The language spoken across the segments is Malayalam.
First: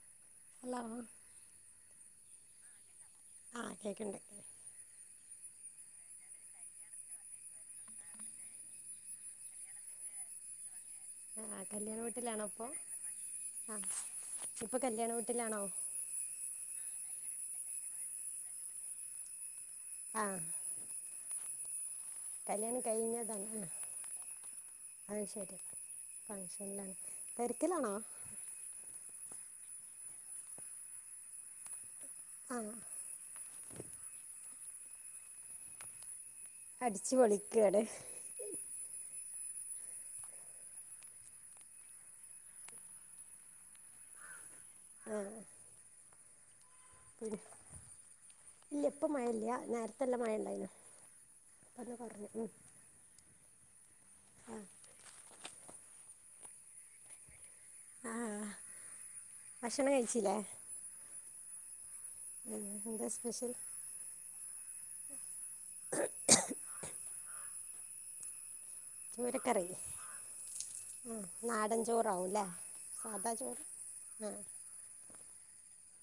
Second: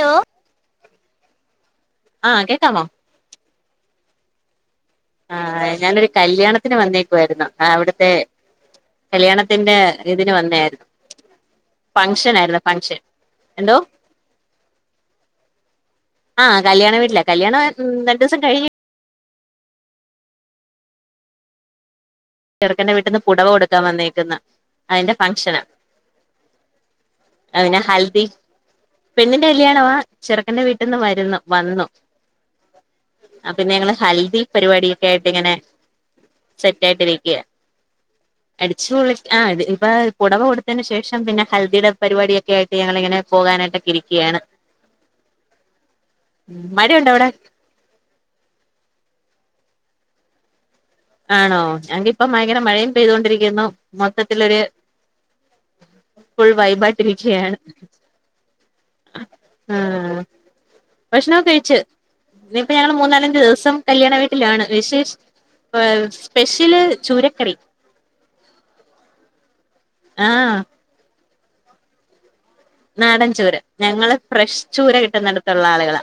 ഹലോ ഹലോ ആ കേക്കാമോ കേൾക്കണ്ട ആ ഞാനൊരു കല്യാണത്തിന് വന്നേക്കുവായിരുന്നു അവിടുത്തെ കല്യാണത്തിന്റെ ഇതിന് വന്നായിരുന്നു ഫങ്ഷൻ ആയിരുന്നു ഫങ്ഷൻ ആഹ ഇപ്പൊ കല്യാണ വീട്ടിലാണോ ആഹ് കല്യാണം വീട്ടില്ല കല്യാണം രണ്ടു ദിവസം കഴിഞ്ഞു ആഹ ചെറക്കന്റെ വീട്ടിൽ നിന്ന് പുടവ കഴിഞ്ഞതാണ് ആ കൊടുക്കാൻ വന്നേക്കുന്നു അതിന്റെ ഫംഗഷന് ഫഷനിലാണ് തരിക്കലാണോ ഹൽദി പെണ്ണിന്റെ കലിയണവ ചെറുക്കൻന്റെ വീട്ടിൽ നിന്ന് വരുന്നു വന്നു ആ ആ പിന്നെ ഞങ്ങള് ഹൽദി പരിപാടൊക്കെ ആയിട്ട് ഇങ്ങനെ സെറ്റയായിട്ട ക്കടേ ആ ഇ ഇപ്പ പുടവ കൊടുത്തതിനു ശേഷം പിന്നെ ഹൽദിയുടെ പരിപാടിയക്കെ ആയിട്ട് ഞങ്ങിങ്ങനെ പോകാനായിട്ടൊക്കെ ഇരിക്കും ക്കെയാണ് ആഹ മഴയുണ്ടോ അവിടെ പി ഇല്ല ഇപ്പ മഴ ഇല്ല നേരത്തെല്ല മഴ ഉണ്ടായിന ആണോ എങ്ക ഇപ്പ ഭയങ്കര മഴയും പെയതൊണ്ടിരിക്കും ആ മൊത്തത്തിലരു ഇപ്പോൾ വൈബായ്ട്ടിരിക്കയാണ് ആ ഭക്ഷണം കഴിച്ചില്ലേ ഭക്ഷണംമൊക്കെ കഴിച്ച് ഉം. ഇനിയിപ്പ ഞങ്ങള്ൾ എന്താ മൂന്നാലഞ്ച സ്പെഷ്യൽ ദിവസം കല്യാണ വീട്ടിലാണ് വിശേഷ് സ്പെഷ്യല് ചൂരക്കറി ചൂരക്കറി ആഹ ആ നാടൻചോറാവുംല്ലേ നാടൻ ചൂര ഞങ്ങള് ഫ്രഷ് ചൂര കിട്ടുന്നിടുത്തുള്ള ആളുകളാ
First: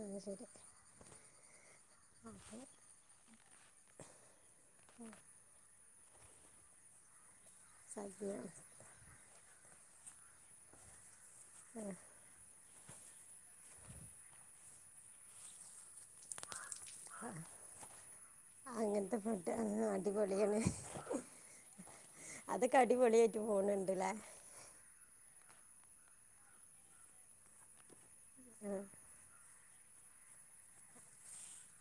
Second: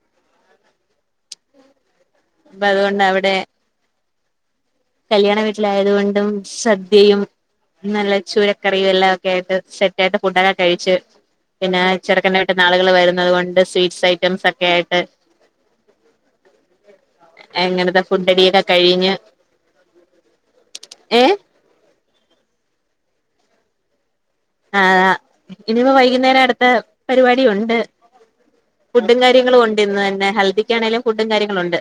അ ശരി അ അപ്പൊ അതുകൊണ്ട് അവിടെ കല്യാണ വീട്ടിലായതുക കൊണ്ടും സദ്യയും നല്ല സദ്യ ചൂരക്കറിയും എല്ലാം ഒക്കെ ആയിട്ട് സെറ്റ് ആയിട്ട് ഫുഡൊക്കെ കഴിച്ചു പിന്നെ ചെറുക്കണ്ണട്ട ആളുകൾ വരുന്നത് കൊണ്ട് സ്വീറ്റ്സ് ഐറ്റംസ് ഒക്കെ ആയിട്ട് എങ്ങനത്തെ ഫുഡ്ടിയൊക്കെ കഴിഞ്ഞഞ് അങ്ങനത്തെ ഫുഡ് ആ അടിപൊളിയാണ് അതൊക്കെ അടിപൊളിയായിട്ട് പോണിണ്ട്ല്ലേ ആ ഇനിപ്പ വൈകുന്നേര അടുത്ത പരിപാടി ഉണ്ട് ആ ഫുഡും കാര്യങ്ങളും ഉണ്ട് ഇന്ന് തന്നെ ഹെൽദിക്കാണേങ്കലും ഫുഡും കാര്യങ്ങളും ഉണ്ട്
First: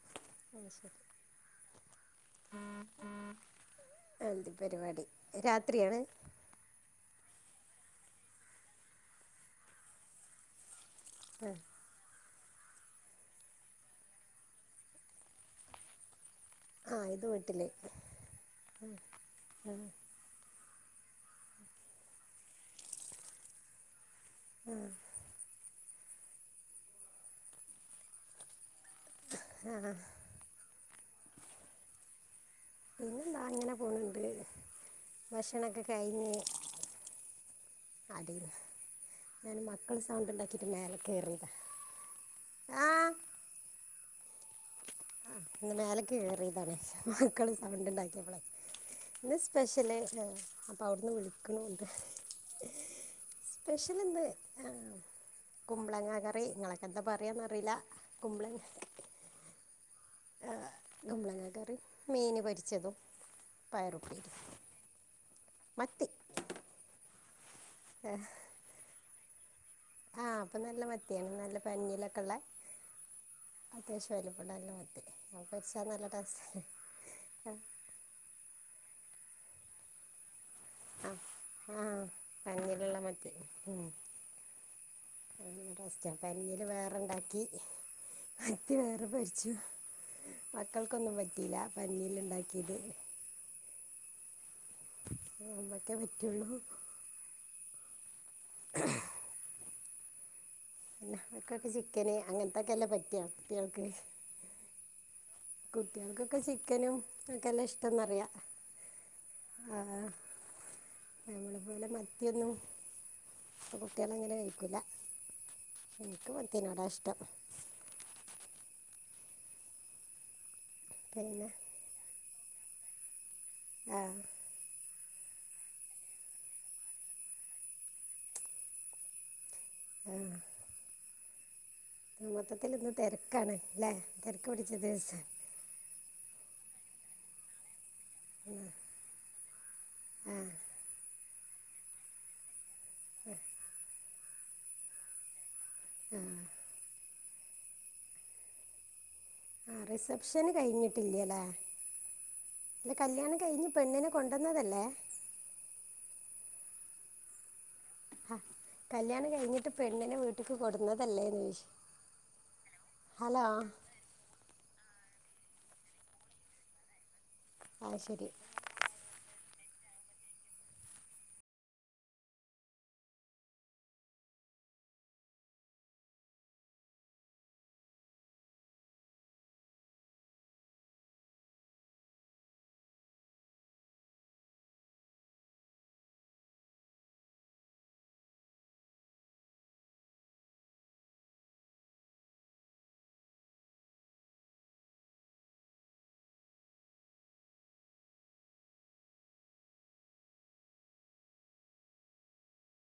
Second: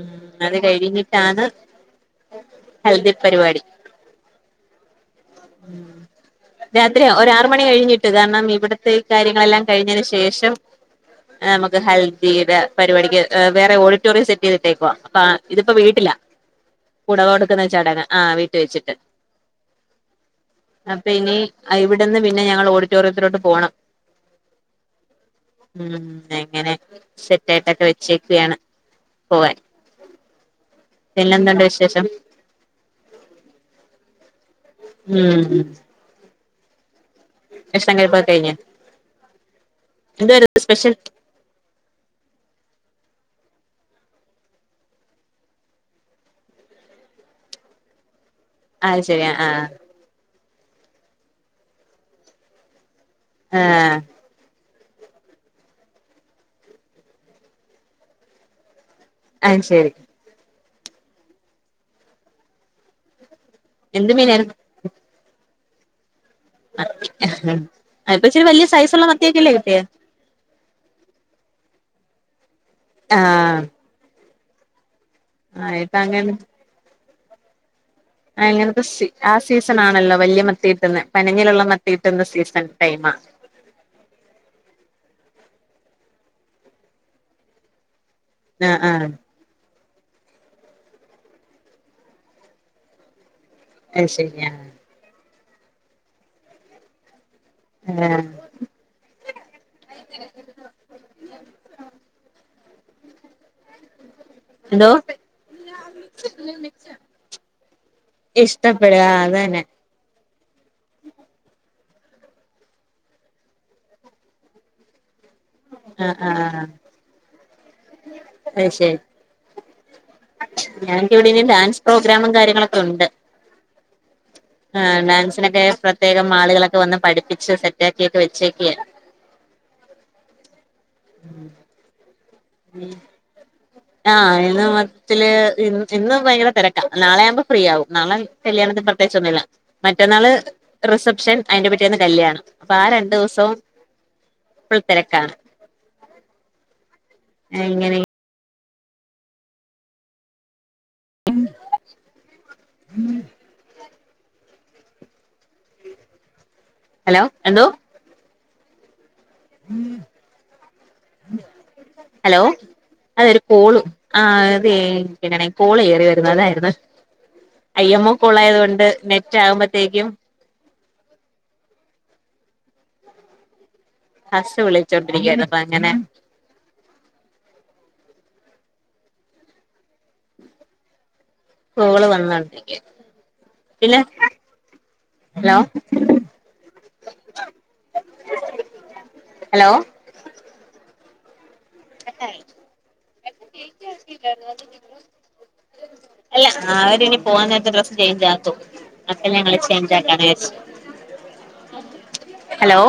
ഉമ് അത് കഴിഞ്ഞിട്ടാണ് ഹൽദീ പരിപാടി എന്ത് പരിപാടി രാത്രിയാണ് രാത്രി ഒരാറ് മണി കഴിഞ്ഞിട്ട് കാരണം ഇവിടത്തെഈ കാര്യങ്ങളെല്ലാം കഴിഞ്ഞതിന് ശേഷം ആ മക്ക് ഹൽ ദി പരിപാടിക്ക് ഏ വേറെ ഓഡിറ്റോറിയം സെറ്റ് ചെയ്തിട്ടേക്കോ അപ്പ ഇതിപ്പോ വീട്ടിലാ ആ ഇത് കുടവ വീട്ടിൽ കൊടുക്കുന്ന ചടങ്ങ് ആഹ വീട്ട വെച്ചിട്ട് അപ്പൊ ഇനി ഇവിടെന്ന് പിന്നെ ഞങ്ങള് ഓഡിറ്റോറിയത്തിലോട്ട് പോണം ഉ ഉം എങ്ങനെ സെറ്റ ആയിട്ടൊക്കെ വെച്ചേക്കുകയാണ് ആ പിന്നെന്തണ്ട് വിശേഷം പിന്നെന്താ അങ്ങനെ പോന്നുണ്ട് ഭക്ഷണംമൊക്കെ കഴിഞ്ഞ് ഭഷ്ണ കഴപ്പാ അടിയിൽ കഴിഞ്ഞ ഞാൻ മക്കള് സൗണ്ട് ഉണ്ടാക്കിട്ട് മേലെ കേറിതാ ആ ഇ മേലക്ക് കേയറിയതാണ് മക്കള് സൗണ്ട് ഉണ്ടാക്കിയപ്പോ അത് ശരി ഇ ആഹ് സ്പെഷ്യല് അപ്പൊ അവിടുന്ന് വിളികുണണ്ട് ആഹ് സ്പെഷ്യലെന്ത് കുമ്പളങ്ങ കറി നിങ്ങളൊക്കെ എന്താ പറയാന്ന് അറിയില്ല കുമ്പളങ്ങ കറി അയ്ശെരി കുമ്പളങ്ങ കറി മീൻ പൊരിച്ചതും എന്ത് പയറുപ്പേരിയും മീനായിരുന്നു മത്തി മത്തി ഇപ്പൊ ഇച്ചിരി വലിയ സൈസുള്ള മത്തിയൊക്കെല്ലേ കിട്ടിയെ ആഹ് അപ്പൊ നല്ല മത്തിയാണ് നല്ല പന്നിലൊക്കെ ഉള്ളെ ആഹ് നല്ല മത്തി അത് ആഹ് പൊരിച്ച ഇപ്പൊ നല്ല ടേസ്റ്റാ ആ ഇങ്ങനത്തെ സ ആ സീസൺ ആണല്ലോ വലിയ മ ത്തിട്ടുന്ന ആ പഞ്ഞിയുള്ള ആ മത്തികിട്ടുന്ന സീസൺ പഞ്ഞിലുള്ള ടൈമാ മത്തി ഉം. നല്ല ടേസ്റ്റാ പഞ്ഞിന് വേറെണ്ടാക്കി മത്തി ആഹ് വേറെ ആഹ് പൊരിച്ചു മക്കൾക്കൊന്നും പറ്റിയില്ല പഞ്ഞിന് ഉണ്ടാക്കിയത് അയ്ശെരിയാ അമ്മക്കെ പറ്റൊള്ളു ഏഹ് [unintelligible] തൊക്കല്ലെ പറ്റ കുട്ടികൾക്ക് എന്തോ കുട്ടികൾക്കൊക്കെ ചിക്കനും ഒക്കെ എന്നെ ഇഷ്ടംന്നറിയ ആ അതന്നെ മത്തിയെന്നും കുട്ടികല് അങ്ങനെ കഴിക്കൂല ആഹ് എനിക്ക് മത്തിനോടാ ഇഷ്ടം അയ്ശെരി ഞങ്ങക്ക് ഇവിടെ ഇനി പിന്നെ ഡാൻസ് പ്രോഗ്രാം കാര്യങ്ങളൊക്കെ ഉണ്ട് ആഹ് ആ ഡാൻസിനൊക്കെ പ്രത്യേകം ആളുകളൊക്കെ വന്ന് പഠിപ്പിച്ച് സെറ്റ ആക്കിയൊക്കെ വെച്ചേക്ക്യ ഉം മൊത്തത്തിൽ ഇന്ന് തെരക്കാണ് അല്ലെ തെരക്ക് പിടിച്ച ദിവസം ഇന്നും ഭയങ്കര തെരക്കാ നാളെ ആവുമ്പോ ഫ്രീ ആവും നാളെ കല്യാണത്തിന് പ്രത്യേകിച്ചൊന്നുമില്ല മറ്റന്നാള് റിസപ്ഷൻ അയിന്റെ പിറ്റേന്ന് കല്യാണം അപ്പ ആ രണ്ടു ദിവസവും ഫുൾ തെരക്കാണ് ആഹ എങ്ങനെ ആ റിസപ്ഷന് കയ്ഞ്ഞ് ല്ല്യ ലെ കല്യാണം കഴിഞ്ഞ് പെണ്ണിനെ കൊണ്ടോന്നതല്ലേ ഹലോ എന്തോ ആ കല്യാണം കഴിഞ്ഞിട്ട് പെണ്ണിനെ വീട്ടിക്ക് കൊടുന്നതല്ലേന്ന് ചോയ്ച്ച ഹലോ അതൊരു കോളും ആ അതെ അതിന്റെടേൽ കോൾ കേറി വരുന്നു അതായിരുന്നു ഐ ആ എമ്മോ ശരി കോളായത് കൊണ്ട് നെ ഉച്ചാകുമ്പോത്തേക്കും ഹസ്സ് വിളിച്ചോണ്ടിരിക്കായിരുന്നു അപ്പൊ അങ്ങനെ കോള് വന്നോണ്ടിരിക്ക പിന്നെ ഹലോ ഹലോ [inaudible] അല്ല അവര് ഇനി പോവാൻ നേരത്ത് ഡ്രസ്സ് ചെയ്ഞ്ചാക്കും അപ്പൊ ഞങ്ങള് ചേഞ്ചാക്കാ വിചാരിച്ച് [inaudible] ഹലോ